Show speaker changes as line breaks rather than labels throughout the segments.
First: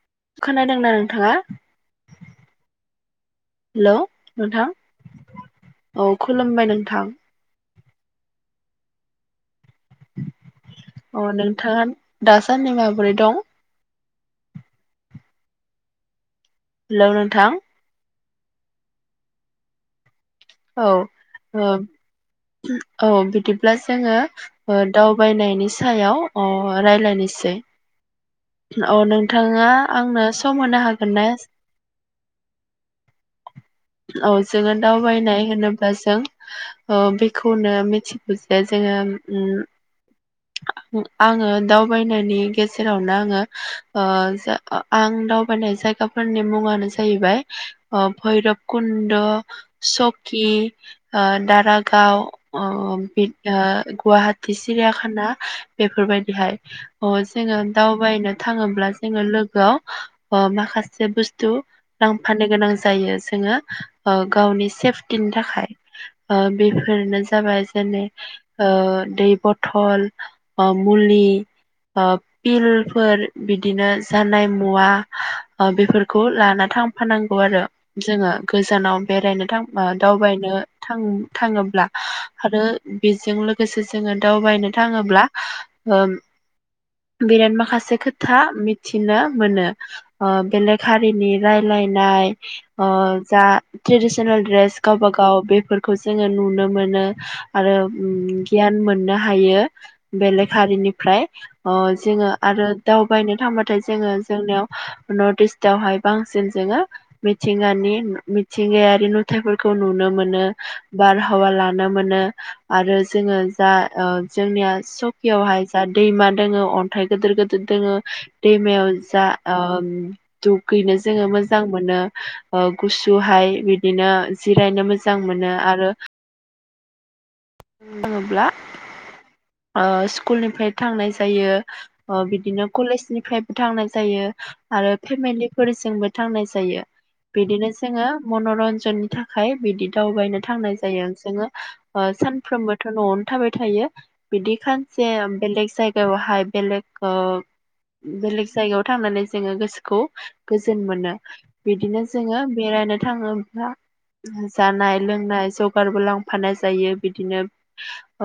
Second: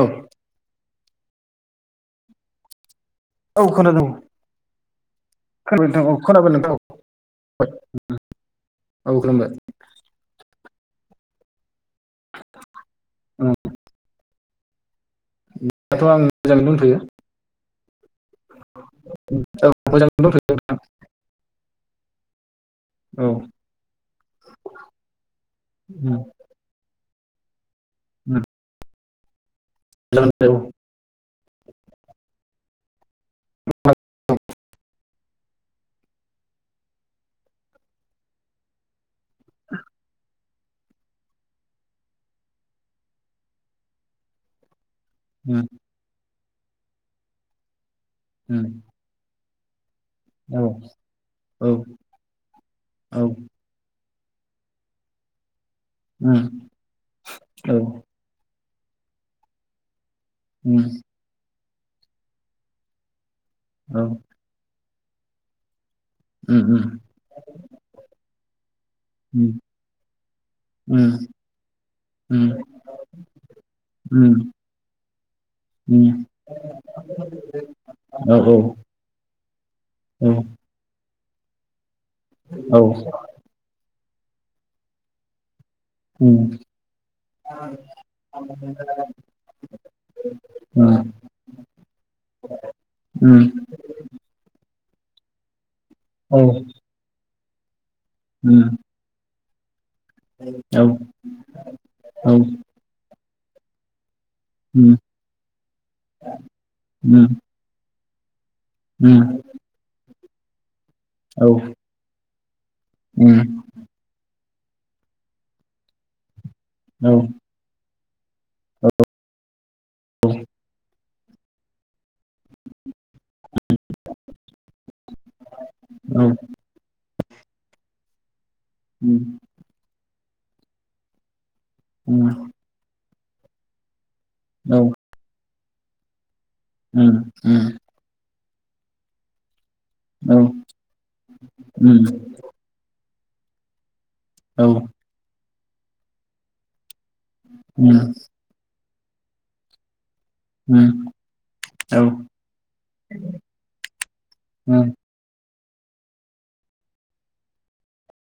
औ
खोनादोंना नोंथाङा? हेलौ नोथां
खोनथां औ खोनाबाय नोंथां औ खुलुमबाय
अ नोंथांआ दासान्दि माबोरै दं?
दाथ आं मोजाङैनो दंथ'यो
हेल नोंथां
[unintelligible] नोंथां
औ औ बिदिब्ला जोङो दावबायनायनि सायाव
मोजां
राय्लायनि से अ नों ननोङा
औ
आंनो
औ
सम होनो हागोन ना? औ जोंओ दाव [unintelligible] नाय होनोबा जों ओ बेखौनो मिथिगौ जे जोङो ओ आङो दावबायनायनि गेजेरावनो आङो ओ [unintelligible] आं
औ
दावबायनाय जायगा फोरनि मुङानो जाहैबाय
औ
भैरब कुन्द' स कि,
औ औ
दारागाव
औ
गुवाहाटि सिरियाखाना
औ औ
बेफोरबायदिहाय अ जोङो दावबायनो थाङोब्ला जोङो लोगोआव ओ माखासे बुस्थु लांफानो गोनां जायो ओ जोङो गावनि सेफ टिनि थाखाय। ओ बेफोरानो जाबाय जानाय ओ दै बथल, मुलि पिलफोर बि दिनो जानाय मुवा ओ बेफोरखौ लाना थांफानांगौ आरो जोङो गोजानाव बेरायनो थां बा दावबायनो थां-थाङोब्ला आरो बेजों लोगोसे जोङो दावबायनो थाङोब्ला ओ
उम
बिराद माखासे खो था मिथिनो मोनो। ओ बेलेक हारिनि रायलायनाय ओ जा ट्रेदिसनेल द्रेस गावबागाव बेफोर खौ जोङो नुनो मोनो आरो गियान मोननो हायो बेलेक हारिनिफ्राय अ जोङो आरो दावबायनो थांबाथाय जोङो जोंनियाव नर्ट इस्ट दावहाय बांसिन जोङो मिथिंगानि मि थिंगायारिल' खौ नुनो मोनो बारहावा लानो मोनो आरो जोङो जा ओ जोंनिया सकियावहाय जा दैमा दोङो अन्थाइ गोदोर गोदोर दोङो दैमायाव जा ओ दुगैनो जोङो मो मोजां मोनो ओ गुसुहाय बि दिनो जिरायनो मोजां मोनो आर ओ बुङोब्ला
उम
ओ स्कुलनिफ्राय थांनाय जायो ओ
औ
बिदिनो कलेजनिफ्रायबो थांनाय जायो
औ
आरो फेमिलिफोरजोंबो थांनाय जायो
उम उम
बिदिनो जोङो मनरन्जननि थाखाय बिदि दावबायनो
औ
थांनाय जायो जोङो
उम
ओ सानफ्रोमबो थ नआवनो थाबाय थायो बिदि
औ
खानसे ओम बेलेग जायगायावहाय बेलेग ओ
उम
बेलेग जायगायाव थांनानै जोङो गोसोखौ गोजोन
उम
मोनो
औ
बिदिनो जोङो बेरायनो थाङो बा
उम
जानाय लोंनाय जुग बारबो लांफानाय जायो बिदिनो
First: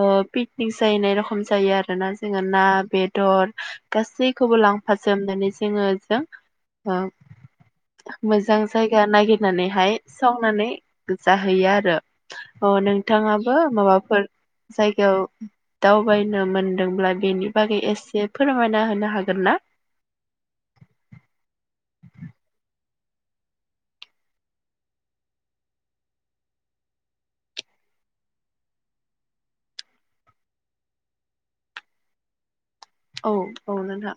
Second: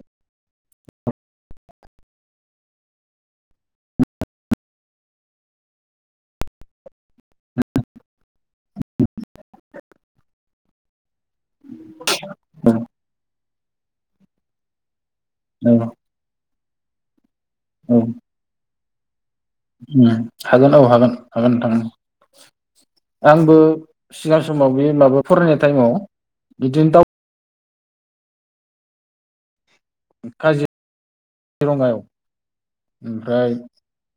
ओ पिकनिक जाहैनाय रखम जायो आरोना जोङो ना बेदर गासैखौबो लांफाजोबनानै जोङो जों ओ मोजां जायगा नागिरनानै हाय सावनानै जाहैयो आरो
औ
अ नों माबा माबाफोर जायगायाव
औ औ
दाउबायनो मोन दोंब्ला बेनि बागै एसे फोरमायना हो नों हागोन ना?
उम हागोन औ हागोन। हागोन नोंथां। आंबो सिगां समाव बे माबा फरायनाय टाइमाव बिदिनो दाउ काजि रङायाव
औ औ नोंथां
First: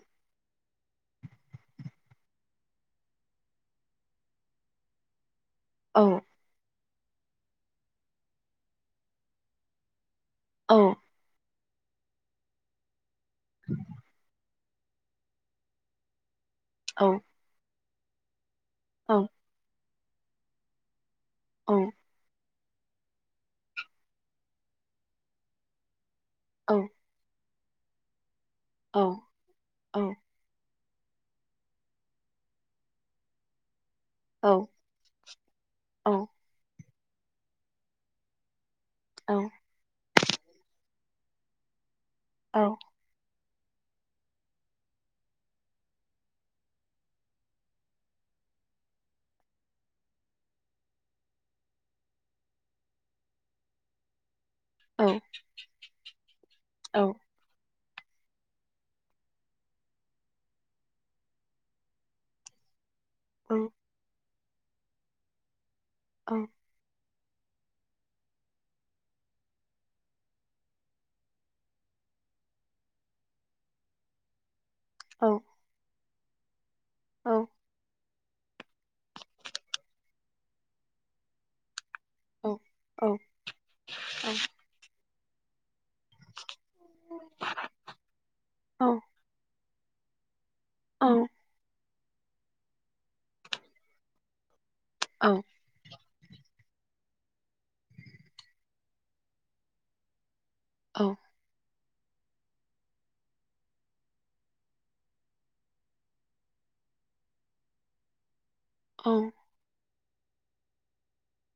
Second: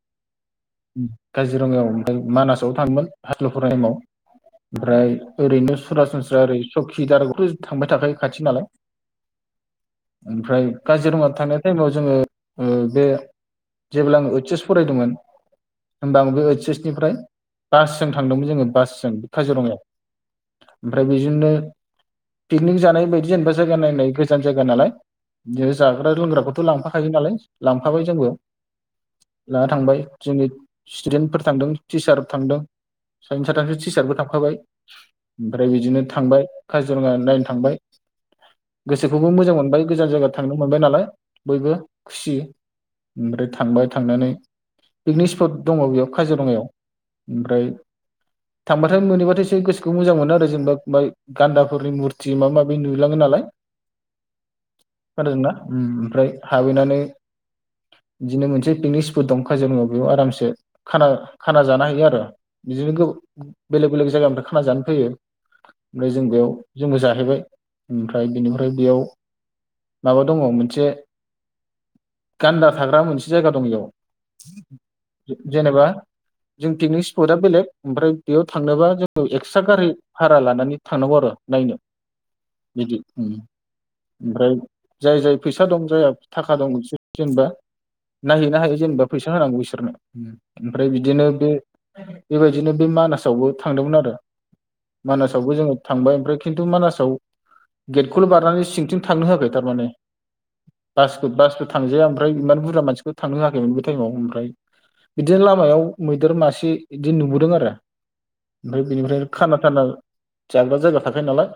काजिरङायाव ओमफ्राय मानासाव थाङोमोन हाइस्कुलाव फरायनाय टायेमाव ओमफ्राय ओरैनो
औ
सुरासनस्रा ओरै सखिदाराबोथ थांबाय थाखायो खाथि नालाय ओमफ्राय
औ
काजिरङा थानाय टायेमाव जोङो ओ बे जेब्ला आं एइच्छ एच फरायदोंमोन होमबा आंबो एइच्छ [unintelligible]
औ
निफ्राय बासजों थांदोंमोन जोङो। बासजों
औ
बे काजिरङायाव दा बिजोंनो पिकनिक जानाय बायदि जेनोबा जायगा नायनाय गोजान जायगा नालाय बिदिनो जा ग्रा लोंग्राखौथ
औ
लांफाखायो नालाय। लांफाबाय जोंबो।
औ
लाना थांबाय
औ
स्टुडेन्टफोर थांदों टिचार थांदों सानै साथामसो टि चारबो
औ
थांफाबाय ओमफ्राय बिदिनो थांबाय काजिरङा नायनो थांबाय। गोसोखौबो
औ
मोजां मोनबाय गोजान जायगायाव थांनो मोनबाय नालाय। बयबो। खुसि
औ
ओमफ्राय थांबाय थांनानै पिकनिक स्पट दङ बेयाव काजिरङायाव, ओमफ्राय थांबाथाय मोनैबाथाय एसे गोसोखौ मोजां मोनो आरो जेनोबा ओमफ्राय गान्दाफोरनि मुरथि माबा माबि नुलाङो नालाय। खोनादोंना उम ओमफ्राय हाबहैनानै बिदिनो मोनसे पिकनिक स्पट दं। जोङो बेयाव आरामसे खाना खाना जानो हायो आरो बिदिनो गो
औ
बेलेग बेलग जायगानि फ्राय खाना जानो फैयो। ओमफ्राय जों बेयाव जोंबो जा जाहैबाय ओमफ्राय बेनिफ्राय बेयाव माबा दङ मोनसे गान्दा थाग्रा मोनसे जायगा दं बेयाव [inaudible] जेनेबा जों पिकनिक स्पटआ बेलेग ओमफ्राय। बेयाव थांनोबा जोङो एक्सट्रा गारि भारा लानानै थांनांगौ आरो नायनो। बिदि
औ
उम
औ
ओमफ्राय जाय जाय फैसा दं जाया थाख खा दं जेनेबा नायहैनो हायो
औ
जेनेबा। फैसा होनांगौ बिसोरनो। ओमफ्राय बिदिनो बे बेबायदिनो बे मानासावबो थांदोंमोन आरो। मानासावबो जोङो थांबाय ओमफ्राय खिन्थु मानासाव गेटखौल बारनानै सिंथिं थांनो हो आखै थारमाने बासकु बासकु थांजाया ओमफ्राय इमान बुरजा मानसिखौ थांनो होआखैमोन बे थायेमाव ओमफ्राय बिदिनो लामायाव मैदेर मासे इदि नुबोदों आरो ओमफ्राय बेनिफ्राय खाना थाना जाग्रा जायगा थाखायो नालाय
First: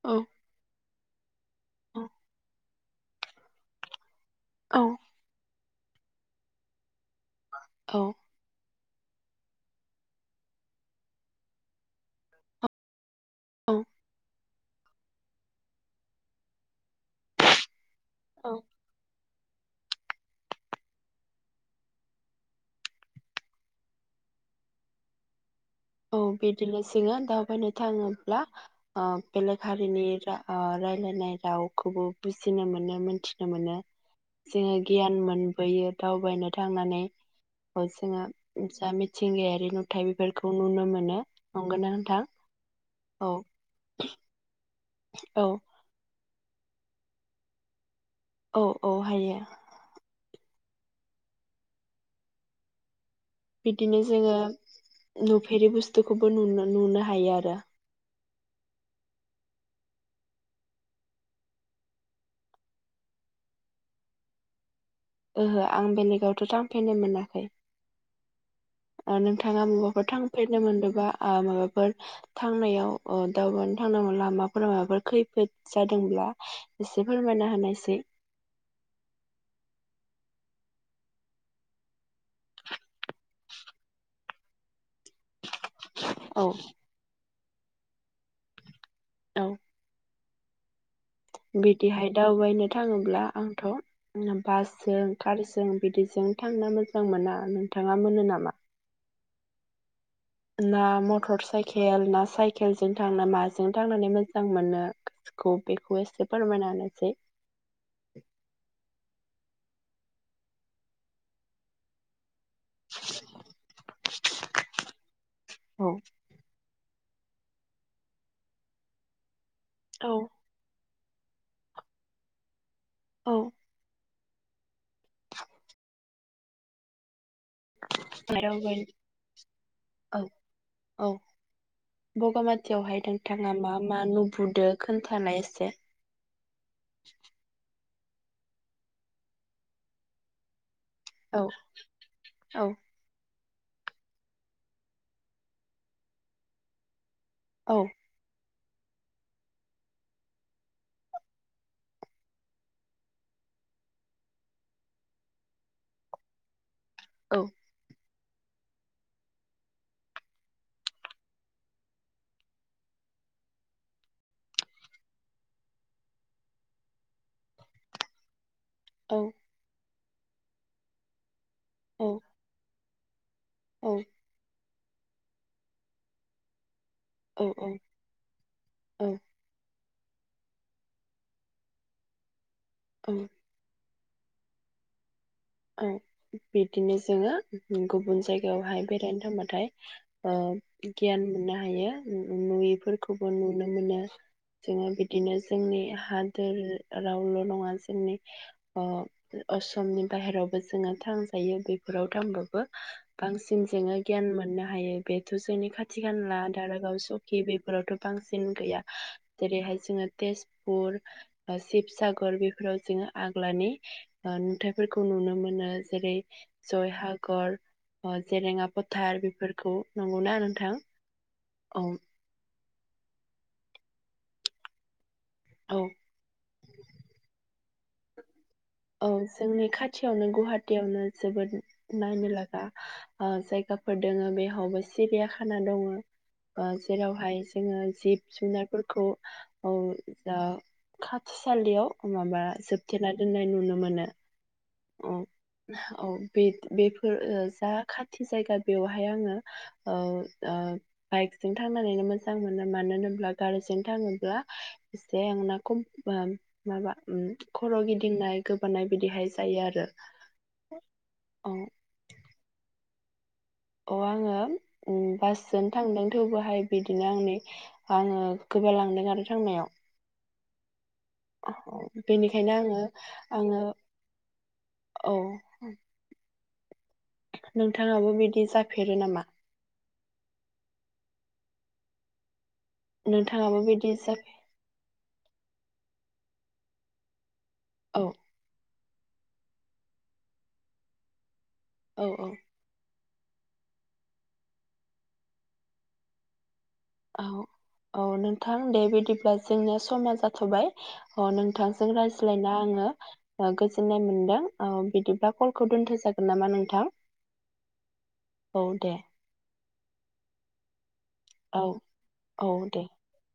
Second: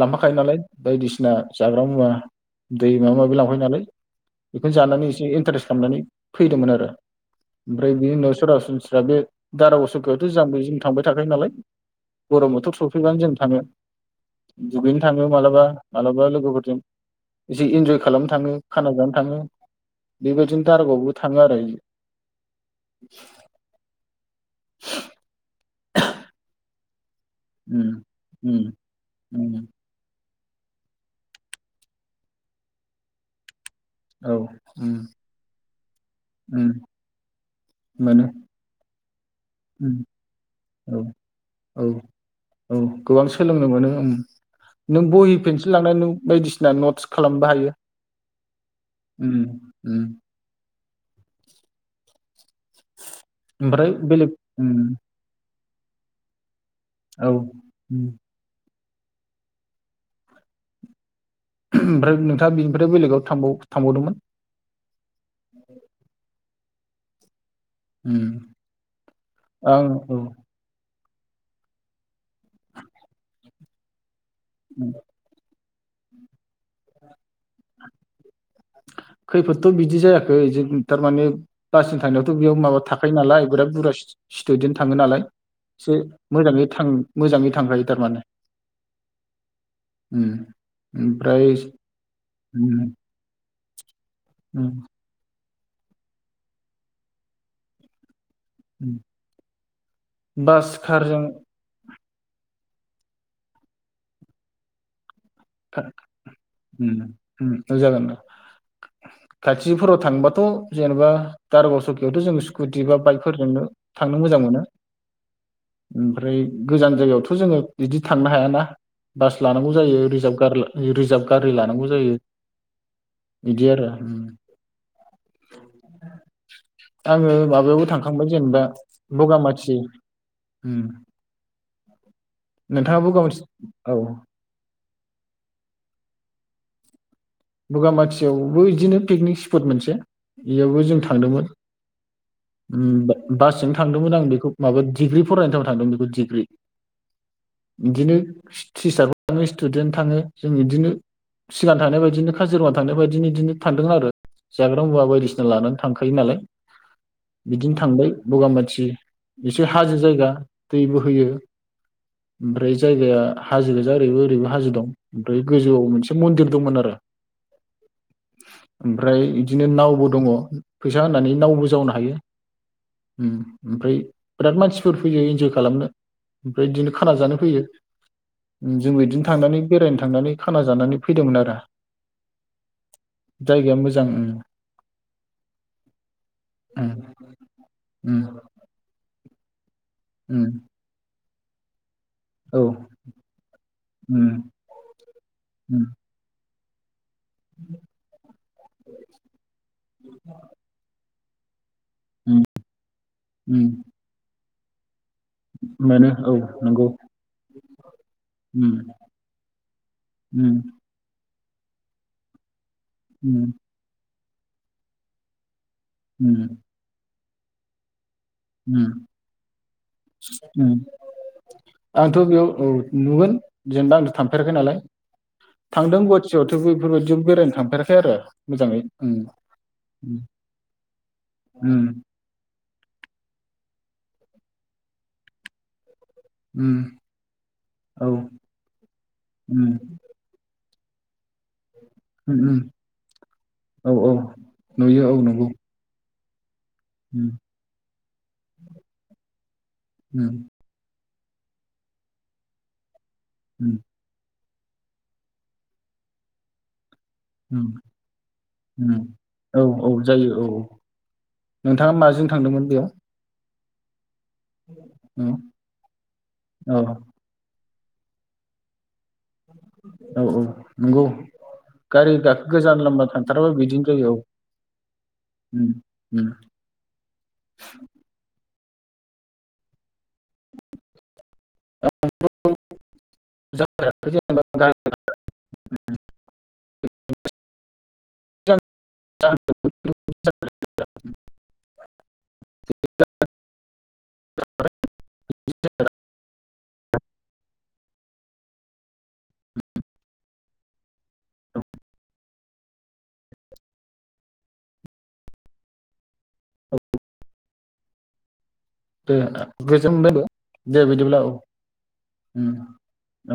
लांफाखायो नालाय बायदिसिना जाग्रा मुवा दै माबा माबि लांफायो नालाय बेखौनो जानानै एसे इन्टारेस्ट खालामनानै फैदोंमोन आरो ओफ्राय बे उनाव सुरा सुन दा बे दारा असकियाथ जाम बे जों थांबाय थाखायो नालाय गरम बोथोर सफैबानो जों थानो दुगैनो थाङो मालाबा मालाबा लोगोफोरजों एसे इन्जय खालामनो थाङो खाना जानो थाङो बेबादिनो दार गाव बबो थाङो आरो [unintelligible]
औ बिदिलसै जोङो दावबायनो
उम
थाङोब्ला
उम
बेलेग
उम
हारिनि ओ रायलायनाय रावखौबो बुजिनो मोनो मोन्थिनो मोनो
औ
जोङो
उम
गियान मोनबोयो दावबायनो
उम
थांनानै अ जोङा
मोनो
जा मिथ थिंगायारि
उम
नुथाय बेफोरखौ नुनो
औ
मोनो
औ
नंगौना नोंथां
औ गोबां
औ
सोलोंनो मोनो उम नों बहि
औ
पेन्सिल लांनानै नों बायदिसि सिना नटस खालामनोबो हायो
औ औ
उम
हायो
उम ओमफ्राय बेलेग उम
फेरै बुस्थुखौबो नुना
औ उम ओम ओमफ्राय नोंथाङा बिनिफ्राय बेलेगाव थांबाव थांबावदोंमोन
ओहो आं बेनेगावथ थां खैनो मोनाखै
उम
ओ नोंथाङा
ओं
बबाफोर
औ
थांफेरनो मोन्दोंबा ओ माबाफोर थांनायाव ओ दावबायनो थांनांगो लामा फोराव
ओं।
माबाफोर खैफोद जादोंब्ला एसे फोरमायना होनायसै।
खै जेबो थारमाने बासजों थांनायावथ बेयाव माबा थाखायो नालाय बिराद बुरजा सि-सिटुडेन्ट थाङो नालाय से
औ
मोजाङै थां मोजाङै थांखायो थारमाने
औ।
उम। ओमफ्राय
बिहाय दावबायनो
उम
थाङोब्ला आंथ आंना
उम
बासजों थारिस जों बिदिजों थांनो मोजां मोना। नोंथाङा मोनो नामा?
उम। बास
ना
कारजों
मटर साइकेल ना साइकेलजों थांना माजों थांनानै मोजां मोनो स्ख
था
बेखौ एसे फोरमायना
उम
होनायसाय।
उम जागोन खाथिफोराव थांबाथ जेनेबा दारागाव सकियावथ जों स्कुटि बा बाइकफोरजोंनो थांनो मोजां मोनो।
औ
ओमफ्राय गोजान जायगायाव थ जो बिदि थांनो हाया ना बास लानांगौ जायो
औ
रिजार्भ रिजार्भ गारि लानांगौ जायो‌।
औ
बिदि आरो उम। आङो माबायावबो थांखांबाय जेनेबा
दावबाय
बगामाथि
औ
उम
औ बगामाथियावहाय
नोंथाङा बगामाथि
मा मा
औ
नुबोदो खोन्थानाय एसे।
बगामाथियावबो बिदिनो पिकनिक स्पट मोनसे बेयावबो जों
औ
थांदोंमोन
औ
उम बासजोंनो थांदोंमोन। आं बेखौ माबा डिग्रि फरायनाय टाइमाव थांदोंमोन बेखौ डिग्रि।
औ
इदिनो टिचारबो थाङो स्टुडेन्ट थाङो जों इदिनो सिगां थानाय बायदिनो खाजिरङा थांनाय बादिनो बिदिनो थांदों आरो जाग्रा मुवा बायदिसिना लानानै थांखायो नालाय।
औ
बिदिनो थांबाय। बगामाथि एसे हाजो जायगा दै बोहैयो ओमफ्राय जायगाया हाजो गोजा ओरैबो ओरैबो हाजो दं ओमफ्राय गोजौआव मोनसे मन्दिर दंमोन आरो। [inaudible]
औ
ओमफ्राय बिदिनो नावबो दङ' फैसा होननानै नावबो जावनो
औ
हायो। उम ओमफ्राय बिराद मानसि फोर फैयो इनजय खालामनो ओमफ्राय इदिनो खाना जानो
औ
फैयो,
औ
जोंबो इदिनो थांनानै बेरायनो थांनानै खाना जानानै फैदोंमोन आरो। जायगाया मो जां उम।
औ बिदिनो जोङो गुबुन
उम
जायगायावहाय बेरायनो थांमोन। थाइ
उम
ओ गियान मोननो हायो। उम उम
औ
नुयिफोरखौबो नुनो मोनो
उम
जोङो बिदिनो जोंनि
उम
हादोर रावल' नङा जोंनि ओ असमनि बाहेरावबो जोङो थांजायो बे बेफोराव
उम
थांबाबो बांसिन
उम
जोङो गियान मोननो हा हायो। बेथ' जोंनि खाथि
मोनो औ
खाला
नंगौ
दारागाव सकि बेफोरावथ' बांसिन
उम
गैया जेरैहाय जोङो
उम
तेजपुर ओ शिबसागर बि बे फोराव जोङो
उम
आग्लानि [unintelligible] फोरखौ नुनो मोनो। जेरै
उम
जय हाग गर जेरेंङा
उम
फथार बेफोरखौ नंगौना नोंथां
उम
औ।
आंथ' बेयाव औ नुगोन जेनेबा आंथ' थांफेराखै नालाय।
औ
थांदों गुहाटियावथ' बैफोरबायदियाव बेरायनो थां [unintelligible]
औ जोंनि खाथियावनो गुवाहाटियावनो जोबोद
उम
नायनो लागा ओ जायगाफोर दोङो बेहावबो सिरियाखाना दङो। ओ
उम
जेरावहाय जोङो
औ उम
जिब जुनारफोरखौ ओ जा थसालियाव
उम
माबा
उम
जोबथेना दोन्नाय नुनो
औ
मोनो
औ नुयो औ नंगौ
औ बे बेफोर
उम
जा खाथि जायगा बेवहाय आङो ओ
उम
ओ बाइकजों थांनानैनो मोजां मोनो मानो होन [unintelligible]
उम
गारिजों थाङोब्ला [unintelligible] ओम
उम
खर गिदिंनाय गोबानाय
उम
बिदिहाय
औ
आरो
औ जायो औ
औ
नोंथाङा माजों थांदोंमोन? [unintelligible]
अ आङो ओम
उम
बासजों थांदों थेवबोहाय
औ
बिदिनो आंनि आङो गोबाल लांदों आरो थांनायाव
औ औ नंगौ
औ
गारि गाखो
बेनिखायनो
गोजान
आङो
लामा थांथाराबा
आङो
बिदिनो जायो औ
औ
ओम ओम
नोंथाङाबो बिदि जा फेरो नामा? नोंथाङाबो बिदि जाफे
[unintelligible]
औ
[unintelligible]
औ औ
[unintelligible]
औ औ नोंथां दे बिदिब्ला जोंनिया समा जाथबाय औ नोंथांजों रायज्लायना आङो गोजोननाय मोनदों औ बिदिब्ला कलखौ दोनथ जागो न नामा नोंथां
दे [unintelligible] दे बिदिब्ला
औ औ
उम
दे
औ